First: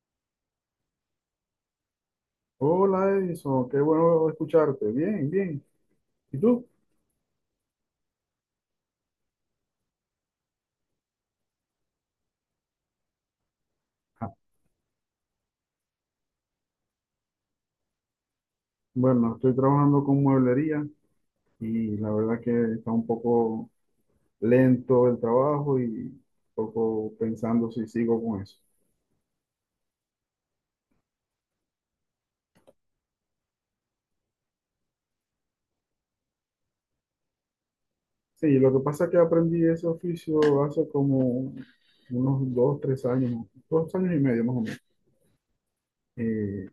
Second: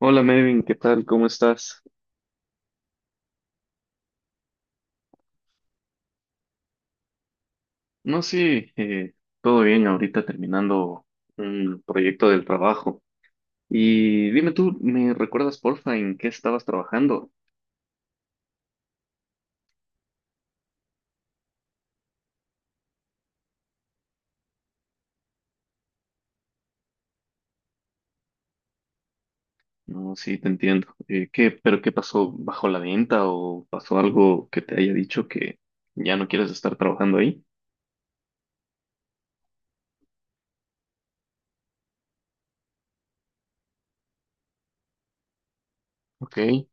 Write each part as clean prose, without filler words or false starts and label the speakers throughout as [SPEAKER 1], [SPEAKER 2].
[SPEAKER 1] Hola Melvin, ¿qué tal? ¿Cómo estás?
[SPEAKER 2] Hola Edison, qué bueno escucharte. Bien, bien. ¿Y tú?
[SPEAKER 1] No, sí, todo bien, ahorita terminando un proyecto del trabajo. Y
[SPEAKER 2] Ah,
[SPEAKER 1] dime tú, ¿me recuerdas porfa en qué estabas trabajando?
[SPEAKER 2] Bueno, estoy trabajando con mueblería y la verdad que está un poco lento el trabajo y un poco pensando si sigo con eso.
[SPEAKER 1] No, sí, te entiendo. ¿Qué, pero qué pasó bajo la venta o pasó algo que te haya dicho que ya no quieres estar trabajando ahí?
[SPEAKER 2] Sí, lo que pasa es que aprendí ese oficio hace como unos dos, tres años, dos años y medio más o menos.
[SPEAKER 1] Ok,
[SPEAKER 2] Eh,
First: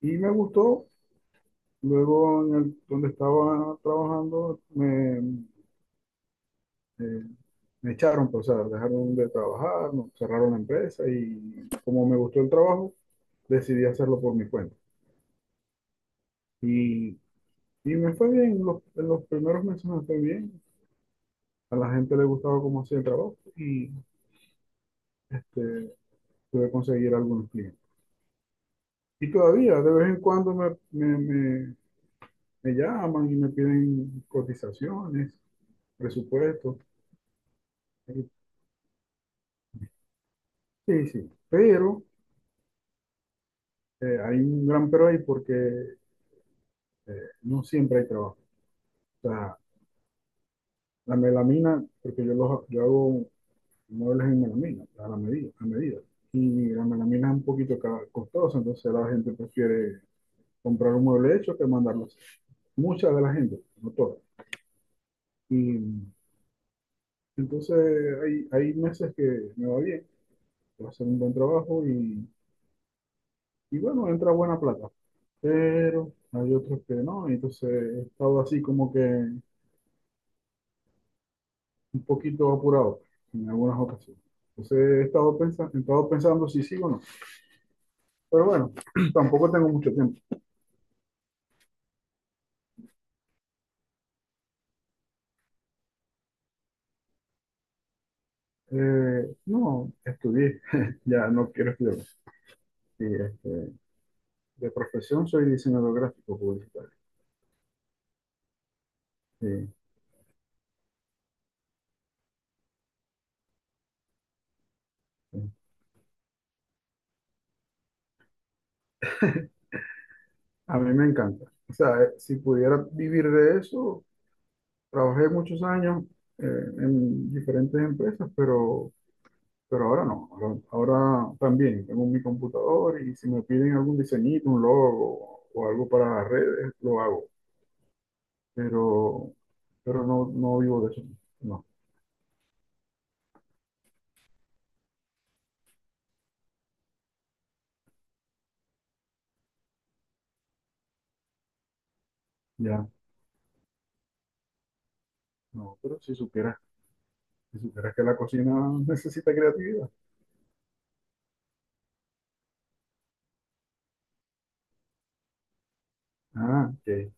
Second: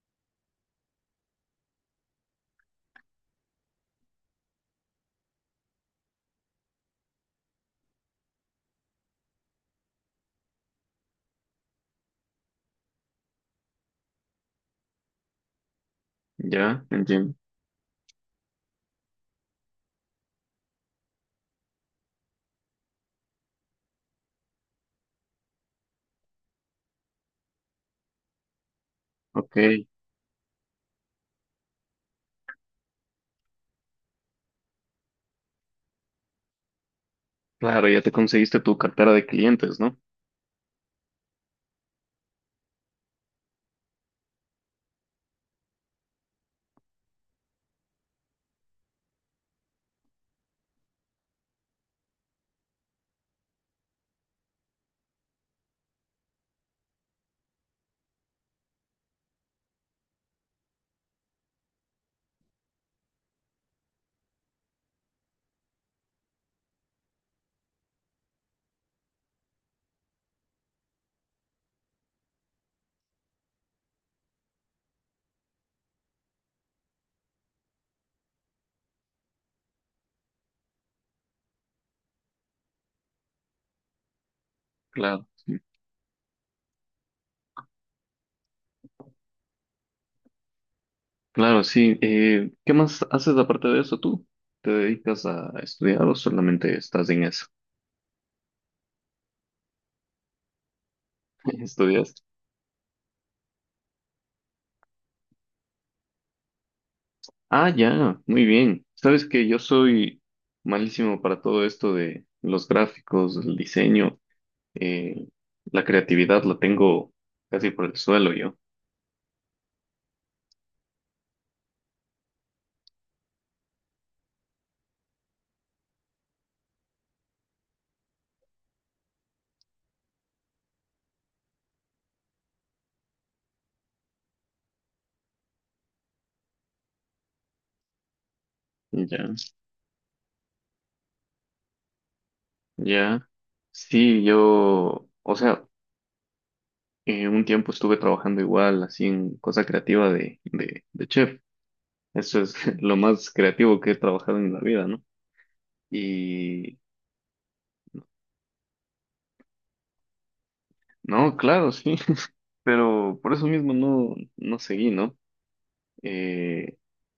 [SPEAKER 2] y me gustó. Luego, donde estaba trabajando, Eh, me echaron, pues, o sea, dejaron de trabajar, cerraron la empresa y como me gustó el trabajo, decidí hacerlo por mi cuenta.
[SPEAKER 1] ya,
[SPEAKER 2] Y,
[SPEAKER 1] entiendo.
[SPEAKER 2] y me fue bien, en los primeros meses me fue bien, a la gente le gustaba cómo hacía el trabajo y este, pude conseguir algunos clientes. Y
[SPEAKER 1] Ok,
[SPEAKER 2] todavía, de vez en cuando me llaman y me piden cotizaciones, presupuestos.
[SPEAKER 1] claro, ya te
[SPEAKER 2] Y-
[SPEAKER 1] conseguiste tu cartera de clientes, ¿no?
[SPEAKER 2] Sí, sí, pero hay un gran pero ahí porque no siempre hay trabajo. O sea, la melamina, porque yo hago muebles en melamina, a la medida, a medida. Y la melamina es un poquito costosa, entonces la gente prefiere comprar un mueble hecho que mandarlo a hacer. Mucha de la gente, no toda. Y entonces hay meses que me va bien, que hacer un buen trabajo y bueno, entra buena plata. Pero hay otros que no, y entonces he estado así como que un poquito apurado en algunas ocasiones. Entonces
[SPEAKER 1] Claro.
[SPEAKER 2] he estado pensando si sí o no. Pero bueno, tampoco tengo mucho tiempo.
[SPEAKER 1] Claro, sí. ¿Qué más haces aparte de eso tú? ¿Te dedicas a estudiar o solamente estás en eso?
[SPEAKER 2] No, estudié, ya no quiero estudiar.
[SPEAKER 1] ¿Estudias?
[SPEAKER 2] más. Sí, de profesión soy diseñador gráfico publicitario.
[SPEAKER 1] Ah, ya, muy bien. Sabes que
[SPEAKER 2] Sí,
[SPEAKER 1] yo soy malísimo para todo esto de los gráficos, el diseño, eh,
[SPEAKER 2] sí.
[SPEAKER 1] la creatividad la tengo casi por el suelo yo.
[SPEAKER 2] A mí me encanta. O sea, si pudiera vivir de eso, trabajé muchos años eh, en diferentes empresas, pero ahora no. Ahora, ahora también tengo mi computador y si me piden algún diseñito, un logo o algo para las redes, lo hago.
[SPEAKER 1] Ya,
[SPEAKER 2] Pero, pero no, no vivo de eso. No.
[SPEAKER 1] ya. Sí, yo, o sea, un tiempo estuve trabajando igual, así en cosa creativa de, de chef. Eso es
[SPEAKER 2] Ya,
[SPEAKER 1] lo más creativo que he trabajado en la vida, ¿no?
[SPEAKER 2] no, pero si supieras,
[SPEAKER 1] Y
[SPEAKER 2] si supieras que la cocina necesita creatividad.
[SPEAKER 1] no, claro, sí, pero por eso mismo no, no seguí, ¿no?
[SPEAKER 2] Ah,
[SPEAKER 1] Eh,
[SPEAKER 2] ok.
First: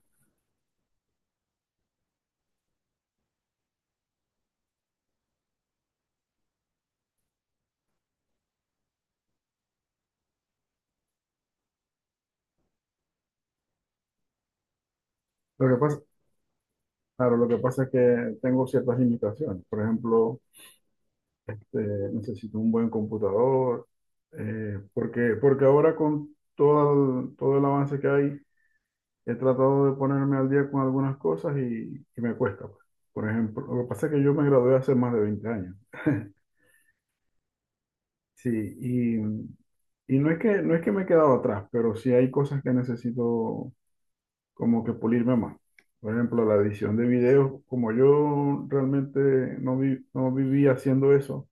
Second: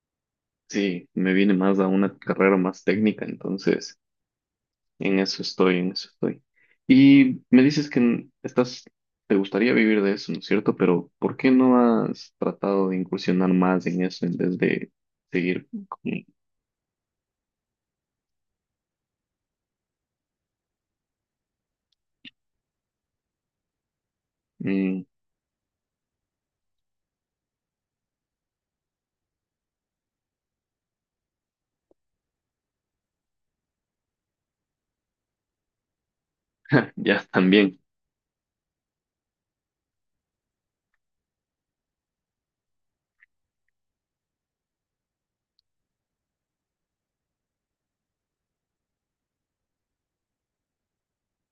[SPEAKER 1] sí, me vine más a una carrera más técnica, entonces en eso estoy, en eso estoy. Y me dices que estás, te gustaría vivir de eso, ¿no es cierto? Pero ¿por qué no has tratado de incursionar más en eso en vez de seguir
[SPEAKER 2] Lo que
[SPEAKER 1] con...
[SPEAKER 2] pasa, claro, lo que pasa es que tengo ciertas limitaciones. Por ejemplo, necesito un buen computador,
[SPEAKER 1] Mm,
[SPEAKER 2] porque, porque ahora con todo el avance que hay, he tratado de ponerme al día con algunas cosas y me cuesta, pues. Por ejemplo, lo que pasa es que yo me gradué hace más de 20 años.
[SPEAKER 1] ya, también.
[SPEAKER 2] Sí, y, y no es que, no es que me he quedado atrás, pero sí hay cosas que necesito como que pulirme más. Por ejemplo, la edición de videos, como yo realmente no, no vivía haciendo eso,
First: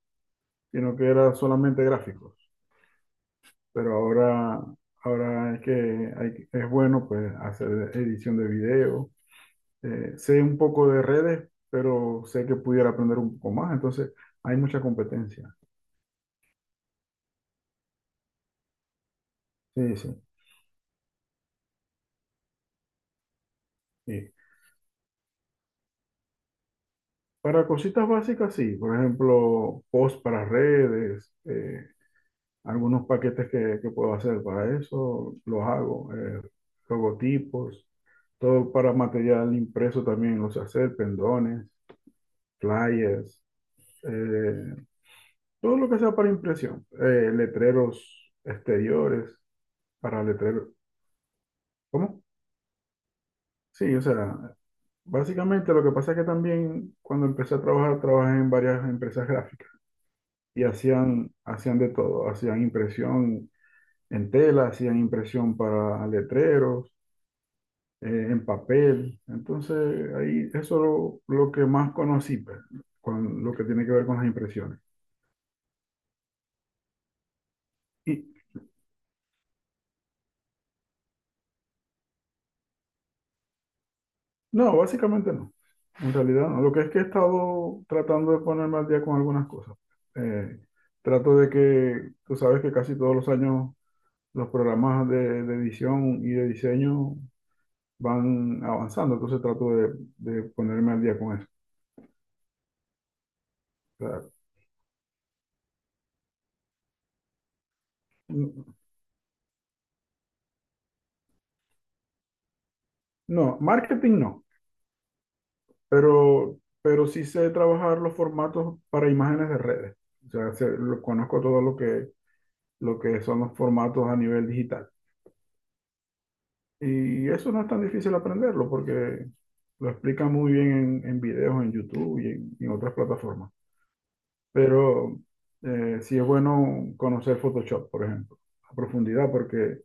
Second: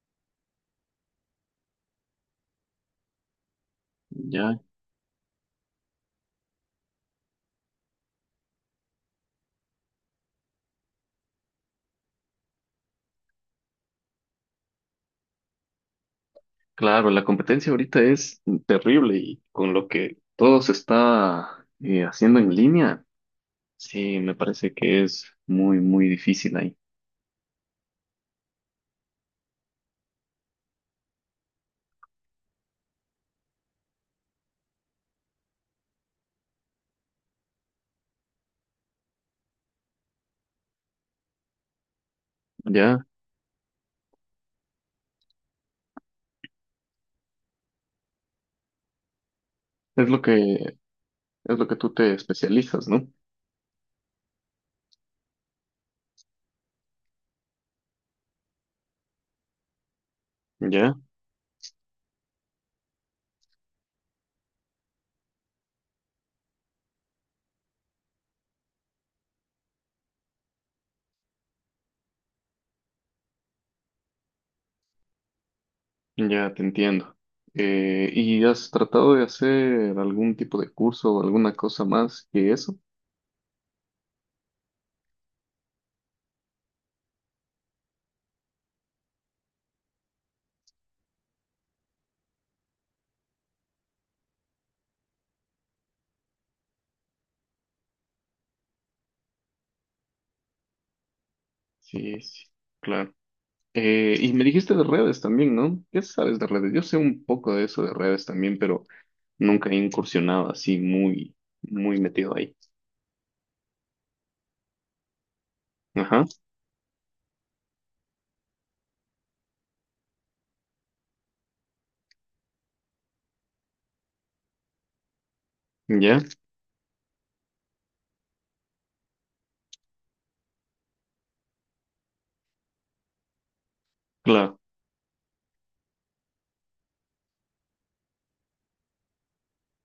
[SPEAKER 2] sino que era solamente gráficos. Pero
[SPEAKER 1] Ya,
[SPEAKER 2] ahora, ahora es que es bueno pues, hacer edición de video. Sé un poco de redes, pero sé que pudiera aprender un poco más. Entonces, hay mucha competencia.
[SPEAKER 1] claro, la competencia ahorita es terrible y con lo
[SPEAKER 2] Sí, sí.
[SPEAKER 1] que todo se está haciendo en línea, sí,
[SPEAKER 2] Sí.
[SPEAKER 1] me parece que es muy, muy difícil ahí.
[SPEAKER 2] Para cositas básicas, sí. Por ejemplo, post para redes. Algunos paquetes que puedo hacer para eso, los hago, logotipos, todo para material impreso también los sé hacer, pendones,
[SPEAKER 1] Ya,
[SPEAKER 2] flyers, eh, todo lo que sea para impresión, letreros exteriores,
[SPEAKER 1] es lo
[SPEAKER 2] para letreros,
[SPEAKER 1] que tú te
[SPEAKER 2] ¿cómo?
[SPEAKER 1] especializas, ¿no?
[SPEAKER 2] Sí, o sea, básicamente lo que pasa es que también cuando empecé a trabajar, trabajé en varias empresas gráficas y
[SPEAKER 1] Ya,
[SPEAKER 2] hacían de todo, hacían impresión en tela, hacían impresión para letreros, en papel. Entonces, ahí lo que más conocí, pues, con lo que tiene que ver con las impresiones.
[SPEAKER 1] ya te entiendo.
[SPEAKER 2] Y
[SPEAKER 1] ¿Y has tratado de hacer algún tipo de curso o alguna cosa más que eso?
[SPEAKER 2] no, básicamente no. En realidad no. Lo que es que he estado tratando de ponerme al día con algunas cosas. Eh, Trato de que, tú sabes que casi todos los años los programas de edición y de diseño van avanzando, entonces de ponerme al día con eso.
[SPEAKER 1] Sí, sí, claro.
[SPEAKER 2] O sea,
[SPEAKER 1] Y me dijiste de redes también, ¿no? ¿Qué sabes de redes? Yo sé un poco de eso de redes también, pero nunca he incursionado así muy, muy metido ahí.
[SPEAKER 2] no, marketing no.
[SPEAKER 1] Ajá,
[SPEAKER 2] Pero sí sé trabajar los formatos para imágenes de redes. O sea, conozco todo lo que son los formatos a nivel digital.
[SPEAKER 1] ya,
[SPEAKER 2] Y eso no es tan difícil aprenderlo porque lo explica muy bien en videos en YouTube y en otras plataformas.
[SPEAKER 1] claro.
[SPEAKER 2] Pero sí es bueno conocer Photoshop, por ejemplo, a profundidad porque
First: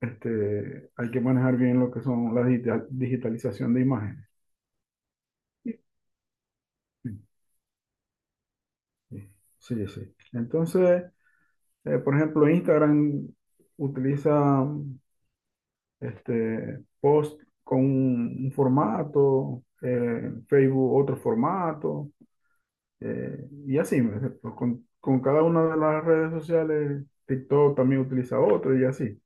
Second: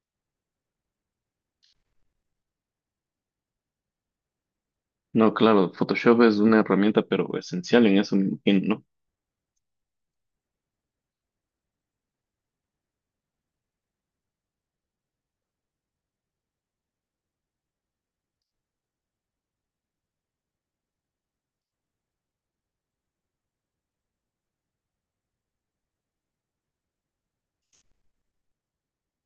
[SPEAKER 2] hay que manejar bien lo que son la digitalización de imágenes.
[SPEAKER 1] No, claro,
[SPEAKER 2] Sí,
[SPEAKER 1] Photoshop es una herramienta, pero esencial en eso, me imagino, ¿no?
[SPEAKER 2] sí. Sí. Entonces, por ejemplo, Instagram utiliza post con un formato, Facebook otro formato, y así, ¿me entiendes? Con cada una de las redes sociales, TikTok también utiliza otro y así.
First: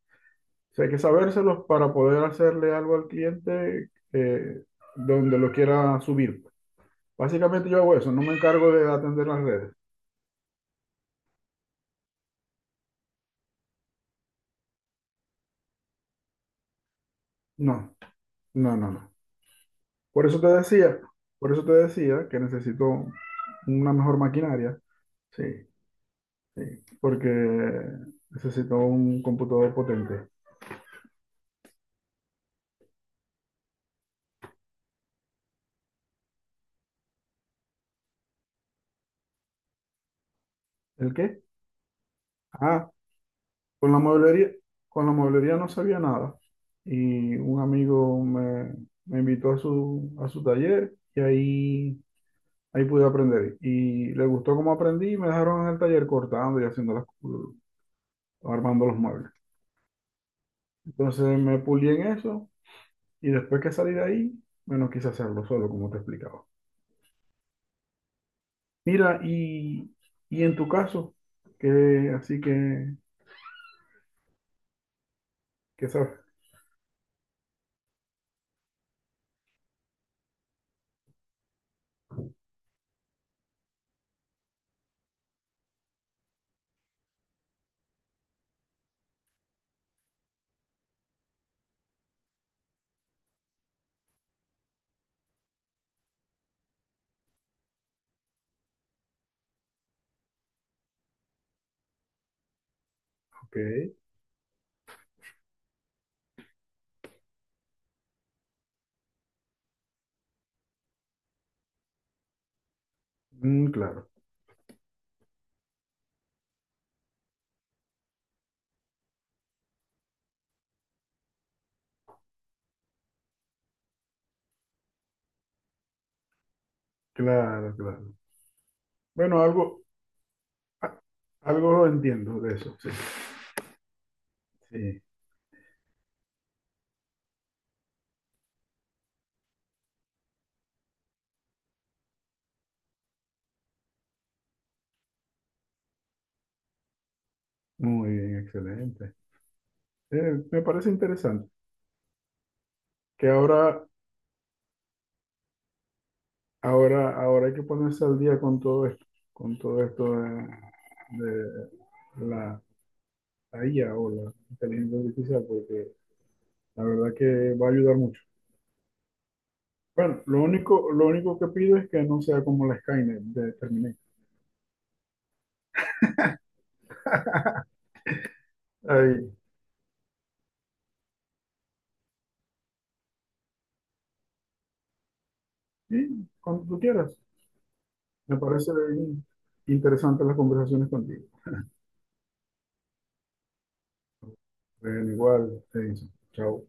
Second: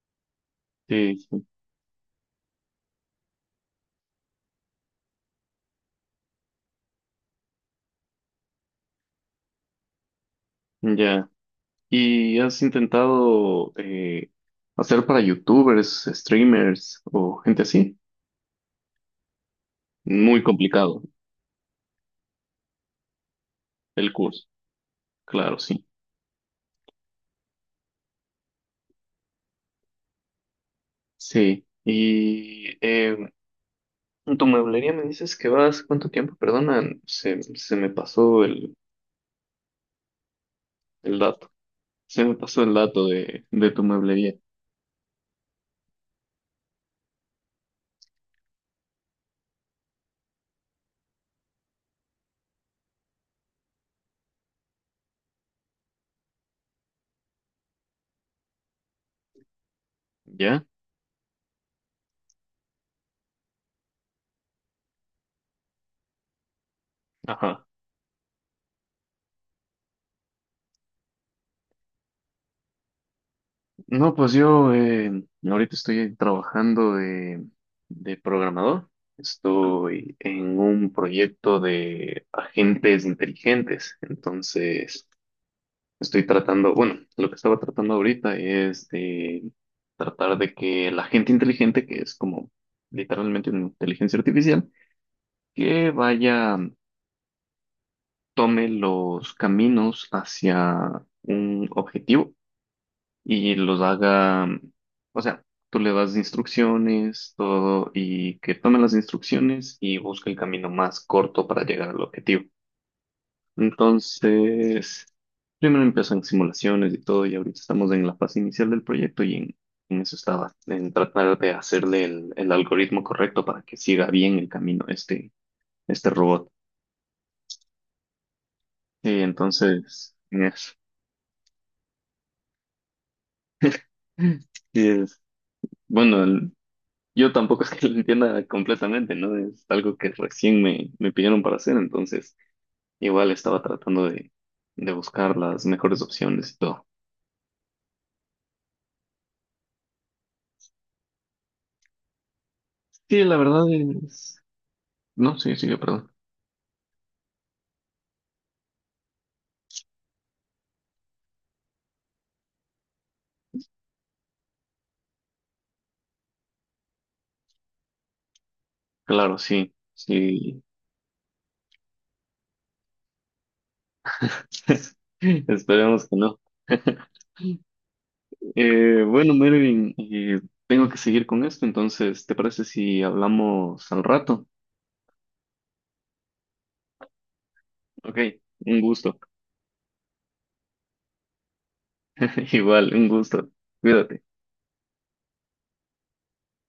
[SPEAKER 2] O sea, hay que
[SPEAKER 1] Sí, sí,
[SPEAKER 2] sabérselos para poder hacerle algo al cliente donde lo quiera subir. Básicamente yo hago eso, no me encargo de atender las redes.
[SPEAKER 1] ya. ¿Y has intentado hacer para youtubers, streamers o gente
[SPEAKER 2] No,
[SPEAKER 1] así?
[SPEAKER 2] no, no, no. Por eso
[SPEAKER 1] Muy
[SPEAKER 2] te decía,
[SPEAKER 1] complicado
[SPEAKER 2] por eso te decía que necesito una
[SPEAKER 1] el
[SPEAKER 2] mejor
[SPEAKER 1] curso,
[SPEAKER 2] maquinaria, sí,
[SPEAKER 1] claro, sí.
[SPEAKER 2] porque necesito un computador potente.
[SPEAKER 1] Sí. En tu mueblería me dices que vas, ¿cuánto tiempo? Perdona, se me pasó
[SPEAKER 2] ¿El
[SPEAKER 1] el
[SPEAKER 2] qué?
[SPEAKER 1] dato. Se me pasó el
[SPEAKER 2] Ah,
[SPEAKER 1] dato de tu
[SPEAKER 2] con la
[SPEAKER 1] mueblería.
[SPEAKER 2] mueblería, con la mueblería no sabía nada. Y un amigo me invitó a a su taller y ahí, ahí pude aprender. Y le gustó cómo aprendí y me dejaron en el taller cortando y haciendo armando los muebles.
[SPEAKER 1] ¿Ya?
[SPEAKER 2] Entonces me pulí en eso. Y después que salí de ahí, bueno, quise hacerlo solo, como te explicaba.
[SPEAKER 1] Ajá.
[SPEAKER 2] Mira, y en tu caso, que así que,
[SPEAKER 1] No, pues yo ahorita
[SPEAKER 2] ¿qué sabes?
[SPEAKER 1] estoy trabajando de programador. Estoy en un proyecto de agentes inteligentes. Entonces, estoy tratando, bueno, lo que estaba tratando ahorita es de tratar de que el agente inteligente, que es como literalmente una inteligencia artificial, que vaya, tome los caminos hacia un objetivo y
[SPEAKER 2] Ok,
[SPEAKER 1] los haga, o sea, tú le das instrucciones, todo, y que tome las instrucciones y busque el camino más corto para llegar al objetivo.
[SPEAKER 2] mm, claro,
[SPEAKER 1] Entonces, primero empiezan simulaciones y todo, y ahorita estamos en la fase inicial del proyecto y en eso estaba, en tratar de hacerle el algoritmo correcto para que siga bien el camino este, este robot.
[SPEAKER 2] claro, claro.
[SPEAKER 1] Y
[SPEAKER 2] Bueno, algo,
[SPEAKER 1] entonces... en.
[SPEAKER 2] a- algo entiendo de eso, sí.
[SPEAKER 1] Y
[SPEAKER 2] Sí,
[SPEAKER 1] es, bueno, yo tampoco es que lo entienda completamente, ¿no? Es algo que recién me, me pidieron para hacer, entonces igual estaba tratando de buscar las mejores opciones y todo.
[SPEAKER 2] muy bien, excelente. Me parece interesante
[SPEAKER 1] Sí,
[SPEAKER 2] que
[SPEAKER 1] la verdad es... No, sí, sí, perdón.
[SPEAKER 2] ahora hay que ponerse al día con todo esto de la IA o la inteligencia artificial, porque la verdad que va a ayudar mucho.
[SPEAKER 1] Claro, sí,
[SPEAKER 2] Bueno,
[SPEAKER 1] sí.
[SPEAKER 2] lo único que pido es que no sea como la Skynet de Terminator.
[SPEAKER 1] Esperemos que no. Bueno,
[SPEAKER 2] Ahí.
[SPEAKER 1] Mervin, tengo que seguir con esto, entonces, ¿te parece si hablamos al rato?
[SPEAKER 2] Y cuando tú quieras.
[SPEAKER 1] Ok,
[SPEAKER 2] Me parece
[SPEAKER 1] un gusto.
[SPEAKER 2] bien interesante las conversaciones contigo.
[SPEAKER 1] Igual, un gusto. Cuídate.
[SPEAKER 2] Bueno, igual, te dice. Chao.